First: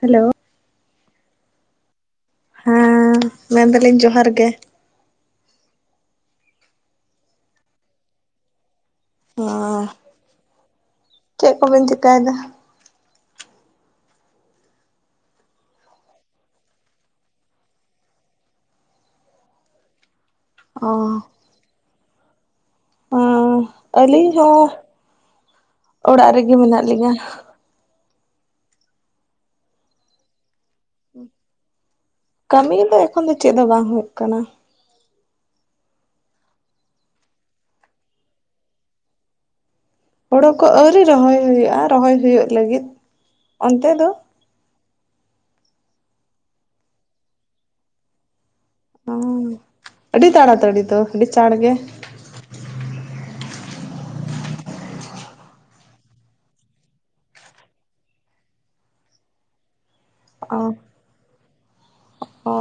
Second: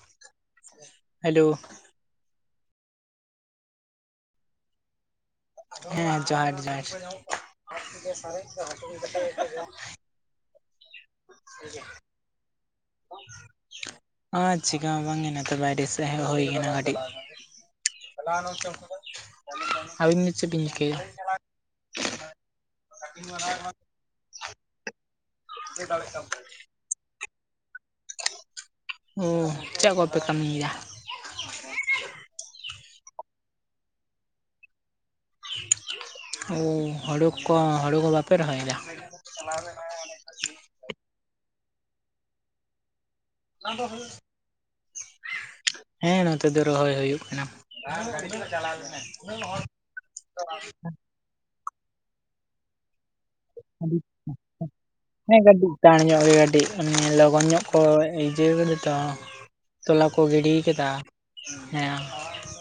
Hello hello ᱦᱮᱸ ᱢᱮᱱ ᱫᱟᱞᱤᱧ ᱡᱚᱦᱟᱨ ᱜᱮ, ᱦᱮᱸ ᱡᱚᱸᱦᱟᱨ ᱡᱚᱸᱦᱟᱨ [unintelligible] ᱚᱸ ᱪᱮᱫ ᱠᱚᱵᱮᱱ ᱪᱮᱠᱟᱭᱮᱫᱟ? [inaudible] ᱟᱨ ᱪᱮᱠᱟ ᱦᱚ ᱵᱟᱝ ᱜᱮ ᱱᱟᱛᱮ ᱵᱟᱭᱨᱮ ᱥᱮᱫ ᱦᱮᱡ ᱦᱳᱭ ᱠᱟᱱᱟ ᱠᱟᱹᱴᱤᱡ, [unintelligible] ᱟᱹᱵᱤᱱ ᱪᱮᱵᱤᱧ ᱚ ᱪᱤᱠᱟᱹᱭᱟ? ᱚᱸ ᱟᱹᱞᱤᱧ ᱦᱚᱸ ᱚᱲᱟᱜ ᱨᱮᱜᱮ ᱢᱮᱱᱟᱜ ᱞᱤᱧᱟ, ᱚ ᱪᱮᱫ ᱠᱚᱯᱮ ᱠᱟᱹᱢᱤ ᱭᱮᱫᱟ? ᱠᱟᱹᱢᱤ ᱫᱚ ᱮᱠᱷᱚᱱ ᱫᱚ ᱪᱮᱫ ᱦᱚ ᱵᱟᱝ ᱦᱩᱭᱩᱜ ᱠᱟᱱᱟ, ᱳ ᱦᱳᱲᱳ ᱠᱚ ᱦᱳᱲᱩ ᱠᱚ ᱵᱟᱯᱮ ᱨᱚᱦᱚᱭ ᱮᱫᱟ? ᱪᱟᱞᱟᱣ ᱞᱮᱱᱟᱭ ᱦᱟᱹᱱᱤ ᱦᱳᱲᱳ ᱠᱚ ᱟᱹᱣᱨᱤ ᱨᱚᱦᱚᱭ ᱦᱩᱭᱩᱜᱼᱟ ᱨᱚᱦᱚᱭ ᱦᱩᱭᱩᱜ ᱞᱟᱹᱜᱤᱫ, ᱚᱱᱟᱫᱚ ᱚᱱᱛᱮ ᱫᱚ? ᱦᱩᱭᱩᱜ [unintelligible] ᱦᱮᱸ ᱱᱚᱛᱮ ᱫᱚ ᱨᱚᱦᱚᱭ ᱦᱩᱭᱩᱜ ᱠᱟᱱᱟ, ᱦᱚᱸ ᱟᱹᱰᱤ ᱛᱟᱲᱟᱛᱟᱹᱲᱤ ᱫᱚ ᱟᱹᱰᱤ ᱪᱟᱲ ᱜᱮ, ᱟᱹᱰᱤ ᱟᱪᱪᱷᱟ, ᱦᱮᱸ ᱜᱟ. ᱴᱤᱡ ᱪᱟᱲ ᱧᱚᱜ ᱜᱮ ᱜᱟᱹᱰᱤ ᱞᱚᱜᱚᱱ ᱧᱚᱜ ᱠᱚ ᱤᱡᱤᱭᱟᱹ ᱠᱟᱫᱟ ᱛᱚ ᱛᱚᱞᱟ ᱠᱚ ᱜᱤᱰᱤ ᱚ ᱠᱟᱫᱟ ᱚ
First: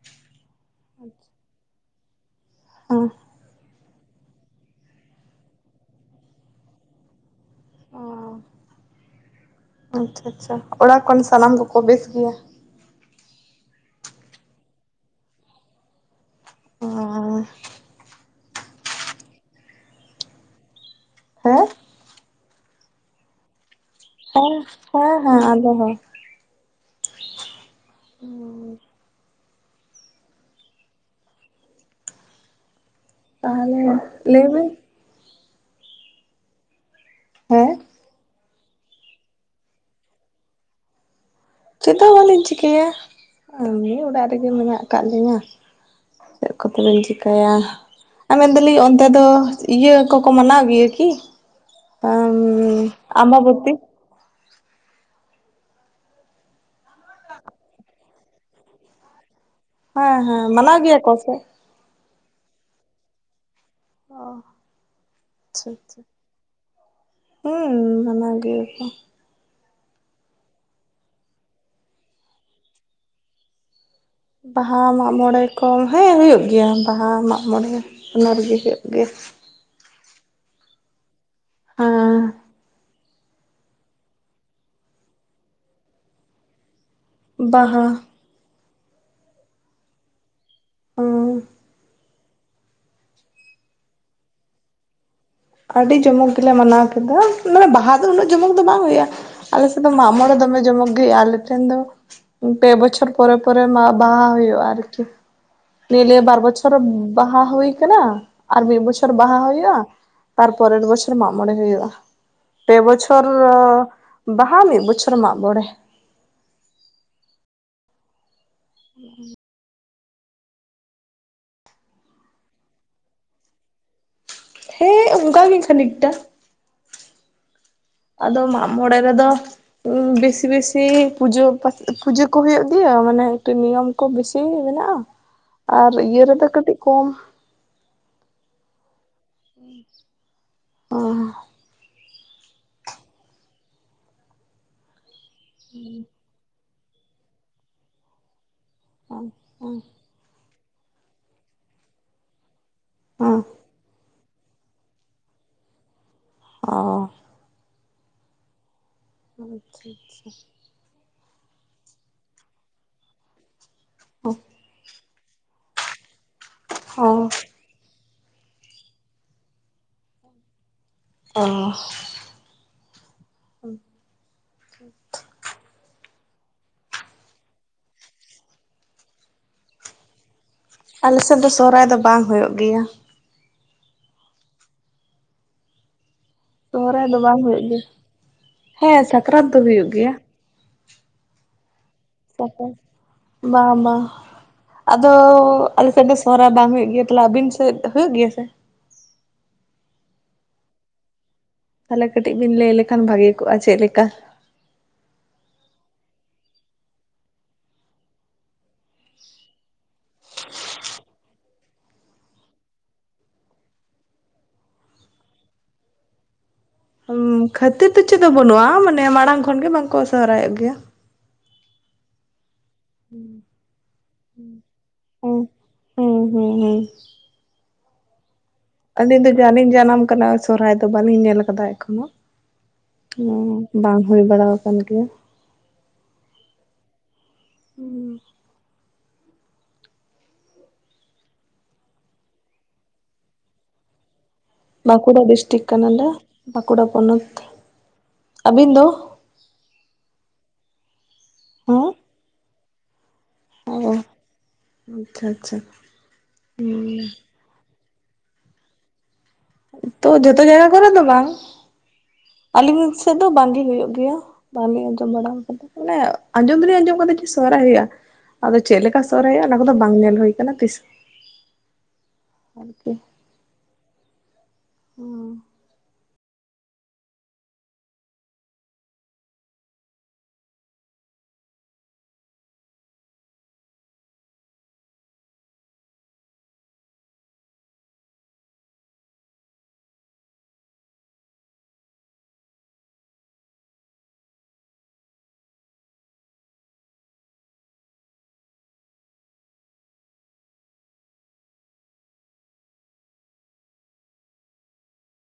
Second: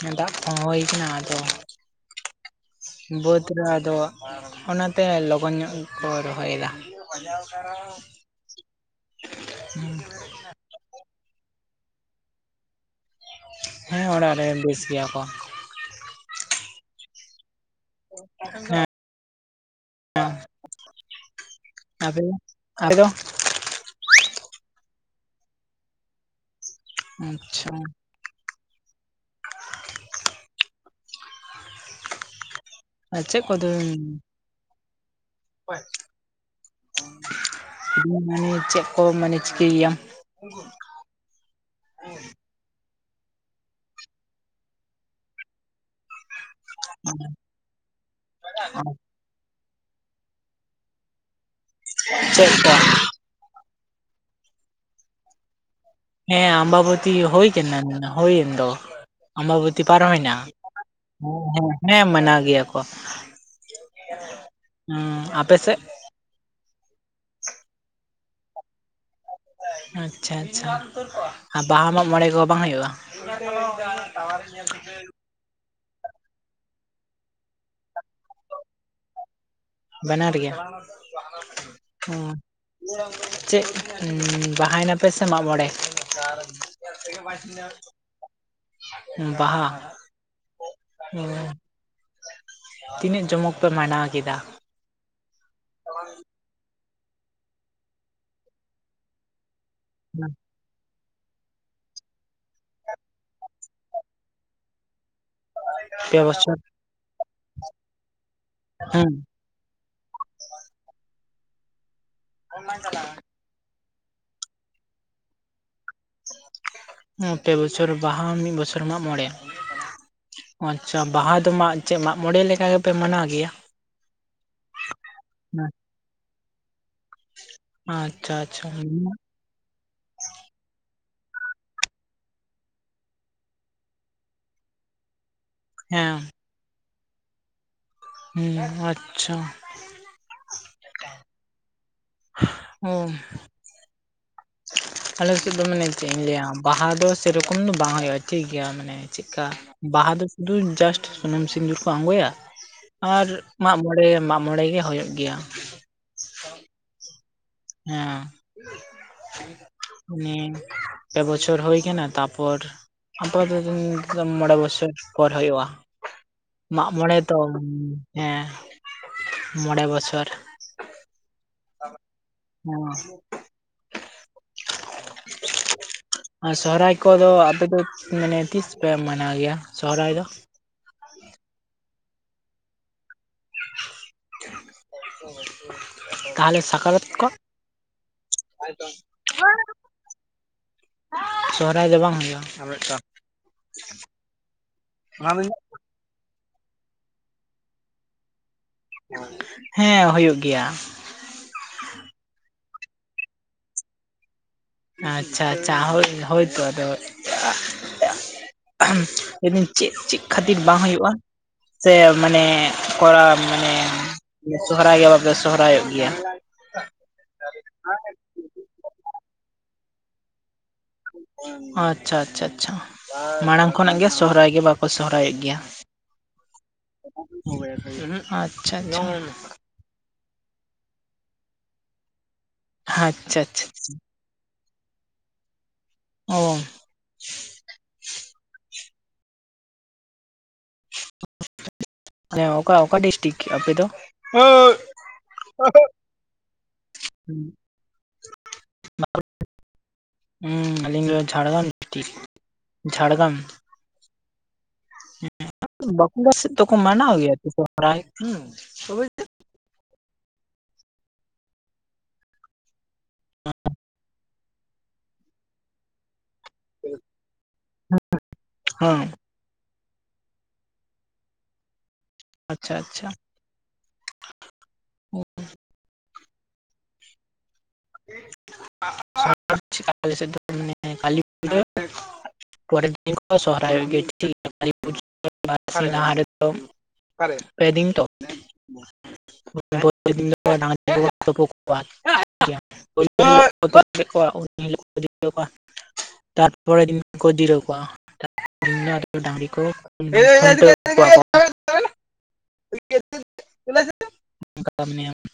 ᱦᱮᱸ ᱫᱟᱜ ᱠᱚᱦᱚᱸ ᱦᱩᱭ ᱠᱟᱱᱟ ᱟᱫᱚ ᱦᱮᱸ ᱵᱳᱛ ᱨᱮ ᱟᱫᱚ ᱚᱱᱟᱛᱮ ᱞᱚᱜᱚᱱ ᱧᱚᱜ ᱜᱮ ᱠᱚ ᱨᱚᱦᱚᱭ ᱮᱫᱟ, ᱚ ᱟᱪᱪᱷᱟ ᱟᱪᱪᱷᱟ ᱚᱲᱟᱜ ᱠᱷᱚᱱ ᱥᱟᱱᱟᱢ ᱠᱚᱠᱚ ᱵᱮᱥ ᱜᱤᱭᱟ, ᱦᱮᱸ ᱚᱲᱟᱜ ᱨᱮ ᱵᱮᱥ ᱜᱮᱭᱟ ᱠᱚ, ᱚ [unintelligible] ᱦᱮᱸ ᱦᱮᱸ [inaudible] ᱦᱮᱸ [inaudible] [unintelligible] ᱦᱮᱸ ᱦᱮᱸ ᱦᱮᱸ ᱟᱞᱮ ᱦᱚᱸ ᱟᱪᱪᱷᱟ, ᱟᱨ ᱪᱮᱫ ᱠᱚᱫᱚ [unintelligible] ᱞᱟᱹᱭ ᱵᱤᱱ ᱦᱮᱸ [unintelligible] ᱢᱟᱱᱮ ᱪᱮᱫ ᱠᱚ ᱢᱟᱱᱮ ᱪᱤᱠᱟᱹᱭ ᱭᱟᱢ, [unintelligible] ᱪᱮᱫ ᱦᱚᱸ ᱵᱟᱹᱞᱤᱧ ᱪᱤᱠᱟᱹᱭᱟ ᱮᱢᱱᱤ ᱚᱲᱟᱜ ᱨᱮᱜᱮ ᱢᱮᱱᱟᱜ ᱠᱟᱜ ᱞᱤᱧᱟ, ᱪᱮᱫ ᱠᱚᱛᱮ ᱵᱮᱱ ᱪᱤᱠᱟᱹᱭᱟ ᱟᱨ ᱢᱮᱱ ᱫᱟᱹᱞᱤᱧ ᱚᱱᱛᱮ ᱫᱚ ᱤᱭᱟᱹ ᱠᱚᱠᱚ ᱢᱟᱱᱟᱣ ᱜᱮᱭᱟ ᱠᱤ? ᱪᱮᱫ ᱠᱚ? ᱟᱢᱵᱟᱵᱚᱛᱤ, ᱦᱮᱸ ᱟᱢᱵᱟᱵᱚᱛᱤ ᱦᱩᱭ ᱠᱟᱱᱟ [unintelligible] ᱦᱩᱭᱮᱱ ᱫᱚ ᱟᱢᱵᱟᱵᱚᱛᱤ, ᱛᱤ ᱯᱟᱨᱚᱢ ᱦᱮᱸ ᱮᱱᱟ ᱦᱮᱸ ᱢᱟᱱᱟᱣ ᱜᱮᱭᱟ ᱠᱚ ᱥᱮ ᱦᱩᱸ ᱦᱮᱸ ᱦᱮᱸ ᱢᱟᱱᱟᱣ ᱜᱮᱭᱟ ᱠᱚ ᱦᱩᱸ ᱟᱯᱮ ᱟᱪᱪᱷᱟ ᱥᱮᱫ ᱟᱪᱪᱷᱟ ᱦᱩᱸ ᱢᱟᱱᱟᱣ ᱜᱤᱭᱟᱠᱚ, ᱟᱪᱪᱷᱟ ᱟᱪᱪᱷᱟ ᱟᱨ ᱵᱟᱦᱟ ᱢᱟᱜᱽ ᱢᱚᱬᱮ ᱠᱚ ᱵᱟᱝ ᱦᱩᱭᱩᱜᱼᱟ, ᱵᱟᱦᱟ ᱢᱟᱜᱽ ᱢᱚᱬᱮ ᱠᱚᱢ ᱦᱮᱸ ᱦᱩᱭᱩᱜ ᱜᱮᱭᱟ ᱵᱟᱦᱟ ᱢᱟᱜᱽ ᱢᱚᱬᱮ ᱚᱱᱟ ᱨᱮᱜᱮ ᱦᱩᱭᱩᱜ ᱜᱮᱭᱟ, ᱵᱟᱱᱟᱨ ᱜᱮ ᱦᱮᱸ ᱦᱩᱸ ᱪᱮᱫ ᱵᱟᱦᱟᱭᱱᱟᱯᱮ ᱥᱮ ᱢᱟᱜ ᱢᱚᱬᱮ ᱵᱟᱦᱟ [unintelligible] ᱵᱟᱦᱟ ᱦᱩᱸ ᱦᱮᱸ ᱛᱤᱱᱟᱹᱜ ᱡᱚᱢᱚᱠ ᱯᱮ ᱢᱟᱱᱟᱣ ᱠᱮᱫᱟ ᱟᱹᱰᱤ ᱡᱚᱢᱚᱠ ᱜᱮᱞᱮ ᱢᱟᱱᱟᱣ ᱠᱮᱫᱟ ᱢᱟᱱᱮ ᱵᱟᱦᱟ ᱫᱚ ᱩᱱᱟᱹᱜ ᱡᱚᱢᱚᱠ ᱫᱚ ᱵᱟᱝ ᱦᱩᱭᱩᱜᱼᱟ ᱟᱞᱮᱥᱮᱫ ᱫᱚ ᱢᱟᱜ ᱢᱚᱲᱮ ᱫᱚᱢᱮ ᱡᱚᱢᱚᱜ [unintelligible] ᱟᱞᱮ ᱴᱷᱮᱱ ᱫᱚ ᱯᱮ ᱵᱚᱪᱷᱚᱨ ᱯᱚᱨᱮ ᱯᱚᱨᱮ ᱢᱟ ᱵᱟᱦᱟ ᱦᱩᱭᱩᱜᱼᱟ ᱟᱨᱠᱤ ᱱᱤᱭᱟ. ᱞᱤᱭᱮ ᱵᱟᱨ ᱵᱚᱪᱷᱚᱨ ᱵᱟᱦᱟ ᱦᱩᱭ ᱠᱟᱱᱟ ᱟᱨ ᱢᱤᱫ ᱦᱮᱸ ᱵᱚᱪᱷᱚᱨ ᱵᱟᱦᱟ ᱦᱩᱭᱩᱜᱼᱟ ᱛᱟᱨᱯᱚᱨᱮᱨ ᱵᱚᱪᱷᱚᱨ ᱢᱟᱜ ᱢᱚᱬᱮ ᱦᱩᱭᱩᱜᱼᱟ ᱯᱮ ᱵᱚᱪᱷᱚᱨ ᱵᱟᱦᱟ ᱢᱤᱫ ᱵᱚᱪᱷᱚᱨ ᱢᱟᱜ ᱵᱚᱲᱮ ᱯᱮ ᱵᱚᱪᱷᱚᱨ ᱵᱟᱦᱟ ᱢᱤᱫ ᱵᱚᱪᱷᱚᱨ ᱢᱟᱜᱽ ᱢᱚᱬᱮ ᱟᱪᱪᱷᱟ ᱵᱟᱦᱟ ᱫᱚ ᱢᱟ ᱪᱮᱫ ᱢᱟᱜ ᱢᱚᱬᱮ ᱞᱮᱠᱟ ᱜᱮᱯᱮ ᱢᱟᱱᱟᱣ ᱜᱮᱭᱟ ᱦᱮᱸ ᱚᱱᱠᱟ ᱜᱤ ᱠᱷᱟᱹᱱᱤᱠᱴᱟ ᱟᱪᱪᱷᱟ ᱟᱫᱚ ᱟᱪᱪᱷᱟ ᱢᱟᱜ ᱢᱚᱬᱮ ᱨᱮᱫᱚ ᱵᱮᱥᱤ ᱵᱮᱥᱤ ᱯᱩᱡᱟᱹ ᱯ ᱯᱩᱡᱟᱹ ᱠᱚ ᱦᱩᱭᱩᱜ ᱜᱮᱭᱟ ᱢᱟᱱᱮ ᱮᱠᱴᱩ ᱱᱤᱭᱚᱢ ᱠᱚ ᱵᱮᱥᱤ ᱢᱮᱱᱟᱜᱼᱟ [inaudible] ᱟᱨ ᱤᱭᱟᱹ ᱨᱮᱫᱚ ᱠᱟᱹᱴᱤᱜ ᱠᱚᱢ ᱦᱩᱸ ᱟᱪᱪᱷᱟ ᱦᱢ [unintelligible] ᱚ ᱟᱞᱮ ᱥᱮᱫ ᱫᱚ ᱢᱟᱱᱮ ᱪᱮᱫ ᱤᱧ ᱞᱟᱹᱭᱟ ᱵᱟᱦᱟ ᱫᱚ ᱥᱮᱨᱚᱠᱚᱢ ᱫᱚ ᱵᱟᱝ ᱦᱩᱭᱩᱜᱼᱟ ᱴᱷᱤᱠ ᱜᱮᱭᱟ ᱢᱟᱱᱮ ᱪᱮᱫᱠᱟ ᱵᱟᱦᱟ ᱫᱚ ᱥᱩᱫᱷᱩ ᱡᱟᱥᱴ ᱥᱩᱱᱩᱢ ᱥᱤᱸᱫᱩᱨ ᱠᱚ ᱟᱬᱜᱚᱭᱟ ᱟᱨ ᱢᱟᱜ ᱢᱚᱬᱮ ᱢᱟᱜ ᱢᱚᱬᱮ ᱜᱮ ᱦᱳᱭᱳᱜ ᱜᱮᱭᱟ ᱚ ᱦᱮᱸ ᱦᱩ ᱯᱮ ᱵᱚᱪᱷᱚᱨ ᱦᱩᱭ ᱠᱟᱱᱟ ᱛᱟᱯᱚᱨ ᱟᱯᱟᱛᱚ ᱢᱚᱬᱮ ᱵᱚᱪᱷᱚᱨ ᱯᱚᱨ ᱦᱩᱭᱩᱜᱼᱟ ᱢᱟᱜ ᱢᱚᱬᱮ ᱛᱚ ᱦᱩᱸ ᱦᱮᱸ ᱢᱚᱬᱮ ᱵᱚᱪᱷᱚᱨ ᱚ ᱦᱮᱸ [inaudible] ᱟᱨ ᱥᱚᱦᱨᱟᱭ ᱠᱚᱫᱚ ᱟᱯᱮ ᱫᱚ ᱢᱟᱱᱮ ᱛᱤᱥ ᱯᱮ ᱢᱟᱱᱟᱣ ᱜᱮᱭᱟ ᱥᱚᱦᱚᱨᱟᱭ ᱫᱚ ᱟᱞᱮᱥᱮᱫ ᱫᱚ ᱥᱚᱦᱚᱨᱟᱭ ᱫᱚ ᱵᱟᱝ ᱦᱩᱭᱩᱜ ᱜᱮᱭᱟ [inaudible] ᱛᱟᱦᱚᱞᱮ ᱥᱟᱠᱨᱟᱛ ᱥᱚᱦᱨᱟᱭ ᱫᱚ ᱠᱚ? ᱵᱟᱝ ᱦᱩᱭᱩᱜ ᱜᱮᱭᱟ ᱦᱮᱸ ᱥᱟᱠᱨᱟᱛ ᱫᱚ ᱦᱩᱭᱩᱜ [unintelligible] ᱜᱮᱭᱟ ᱥᱚᱦᱨᱟᱭ ᱫᱚ ᱵᱟᱝ ᱦᱩᱭᱩᱜ [unintelligible] ᱵᱟᱝ ᱢᱟ ᱟᱫᱚ ᱟᱞᱮᱥᱮᱫ ᱫᱚ ᱥᱚᱦᱚᱨᱟᱭ ᱵᱟᱝ ᱦᱩᱭᱩᱜ ᱜᱮᱭᱟ ᱛᱟᱦᱚᱞᱮ ᱟᱵᱤᱱ ᱥᱮᱫ ᱦᱩᱭᱩᱜ ᱜᱮᱭᱟ ᱥᱮ ᱦᱮᱸ ᱦᱩᱭᱩᱜ ᱜᱮᱭᱟ ᱛᱟᱦᱚᱞᱮ ᱠᱟᱹᱴᱤᱡ ᱵᱤᱱ ᱞᱟᱹᱭ ᱞᱮᱠᱷᱟᱱ ᱵᱷᱟᱜᱮ ᱠᱚᱜᱼᱟ ᱪᱮᱫ ᱞᱮᱠᱟ ᱟᱪᱪᱷᱟ ᱟᱪᱪᱷᱟ ᱦᱳᱭ ᱦᱳᱭ ᱛᱳ ᱟᱫᱚ [unintelligible] [unintelligible] ᱢᱤᱱᱫᱤᱱ ᱪᱮᱫ ᱪᱮᱫ ᱠᱷᱟᱹᱛᱤᱨ ᱵᱟᱝ ᱦᱩᱭᱩᱜᱼᱟ ᱥᱮ ᱢᱟᱱᱮ ᱠᱚᱨᱟᱣ ᱢᱟᱱᱮ ᱥᱚᱦᱨᱟᱭ ᱜᱮ ᱵᱟᱯᱮ ᱥᱚᱦᱨᱟᱭᱚᱜ ᱜᱮᱭᱟ ᱠᱷᱟᱹᱛᱤᱨ ᱫᱚ ᱪᱮᱫ ᱫᱚ ᱵᱟᱹᱱᱩᱜᱼᱟ ᱢᱟᱱᱮ ᱢᱟᱲᱟᱝ ᱠᱷᱚᱱᱜᱮ ᱵᱟᱝᱠᱚ ᱥᱚᱦᱨᱟᱭᱚᱜ ᱜᱮᱭᱟ ᱟᱪᱪᱷᱟ ᱟᱪᱪᱷᱟ ᱟᱪᱪᱷᱟ ᱢᱟᱲᱟᱝ ᱠᱷᱚᱱᱟᱜ ᱜᱮ ᱥᱚᱦᱨᱟᱭ ᱜᱮ ᱵᱟᱠᱚ ᱥᱚᱦᱨᱟᱭᱚᱜ ᱦᱩᱸ ᱜᱮᱭᱟ ᱦᱩᱸ ᱦᱩᱸ ᱦᱩᱸ [inaudible] [unintelligible] ᱩᱦᱩᱜ ᱟᱪᱪᱷᱟ ᱟᱪᱪᱷᱟ ᱟᱹᱞᱤᱧ ᱫᱚ ᱡᱟᱞᱤᱧ ᱡᱟᱱᱟᱢ ᱠᱟᱱᱟ ᱥᱚᱨᱟᱭ ᱫᱚ ᱵᱟᱹᱞᱤᱧ ᱧᱮᱞ ᱟᱠᱟᱫᱟ ᱮᱠᱷᱚᱱᱚ ᱟᱪᱪᱷᱟ ᱚᱸ ᱟᱪᱪᱷᱟ ᱵᱟᱝ ᱦᱩᱭ ᱵᱟᱲᱟᱣ ᱠᱟᱱ ᱜᱮᱭᱟ᱾ ᱚᱸ ᱦᱩᱸ [inaudible] ᱦᱮᱸ ᱚᱠᱟ ᱚᱠᱟ ᱰᱤᱥᱴᱤᱠ ᱟᱯᱮ ᱫᱚ? ᱦᱩᱸ ᱵᱟᱸᱠᱩᱲᱟ ᱰᱤᱥᱴᱤᱠ ᱠᱟᱱᱟᱞᱮ᱾ ᱵᱟᱸᱠᱩᱲᱟ ᱯᱚᱱᱚᱛ ᱟᱹᱵᱤᱱ ᱫᱚ? [inaudible] ᱚᱢ ᱟᱹᱞᱤᱧ ᱫᱚ ᱡᱷᱟᱲᱜᱟᱢ ᱦᱮᱸ ᱰᱤᱥᱴᱤᱠ ᱡᱷᱟᱲᱜᱟᱢ᱾ ᱚ ᱟᱪᱪᱷᱟ ᱟᱪᱪᱷᱟ [unintelligible] ᱵᱟᱸᱠᱩᱲᱟ ᱥᱮᱫ ᱫᱚᱠᱚ ᱦᱩᱸ ᱢᱟᱱᱟᱣ ᱜᱮᱭᱟ ᱥᱚᱦᱨᱟᱭ? ᱦᱚᱸ ᱛᱚᱵᱮ ᱛᱚ ᱡᱚᱛᱚ ᱡᱟᱭᱜᱟ ᱠᱚᱨᱮ ᱫᱚ ᱵᱟᱝ ᱟᱹᱞᱤᱧ ᱥᱮᱫ ᱫᱚ ᱵᱟᱝᱜᱤ ᱦᱩᱭᱩᱜ ᱜᱮᱭᱟ᱾ ᱵᱟᱞᱤᱧ ᱟᱸᱡᱚᱢ ᱵᱟᱲᱟᱣ ᱠᱟᱫᱟ ᱢᱟᱱᱮ ᱟᱸᱡᱚᱢ ᱫᱚᱞᱤᱧ ᱟᱸᱡᱚᱢ ᱟᱠᱟᱫᱟ ᱡᱮ ᱥᱚᱦᱨᱟᱭ ᱦᱩᱭᱩᱜᱼᱟ᱾ ᱟᱫᱚ ᱪᱮᱜ ᱞᱮᱠᱟ ᱦᱮᱸ ᱥᱚᱨᱦᱟᱭ ᱦᱩᱭᱩᱜᱼᱟ? ᱚᱱᱟ ᱠᱚᱫᱚ ᱵᱟᱝ ᱧᱮᱞ ᱦᱩᱭᱩ ᱠᱟᱱᱟ ᱛᱤᱥ ᱟᱪᱷᱟ ᱟᱨᱠᱤ ᱟᱪᱷᱟ᱾ ᱦᱩ [unintelligible] ᱢᱟᱱᱮ ᱠᱟᱞᱤ [unintelligible] ᱯᱚᱨᱮᱨ ᱫᱤᱱ ᱠᱚ ᱥᱚᱦᱚᱨᱟᱭᱟᱭᱚᱜ ᱜᱮᱭᱟ [inaudible] ᱚᱠᱟᱨᱮ ᱯᱮ ᱫᱤᱱ ᱛᱚ? [inaudible] [inaudible] ᱛᱟᱨ ᱯᱚᱨᱮ ᱫᱤᱱ ᱠᱚ ᱡᱤᱨᱟᱹᱣ ᱠᱚᱣᱟ᱾ [unintelligible] ᱰᱟᱝᱨᱤ ᱠᱚ ᱠᱷᱩᱱᱴᱟᱹᱣ ᱠᱚᱣᱟ [unintelligible] [inaudible]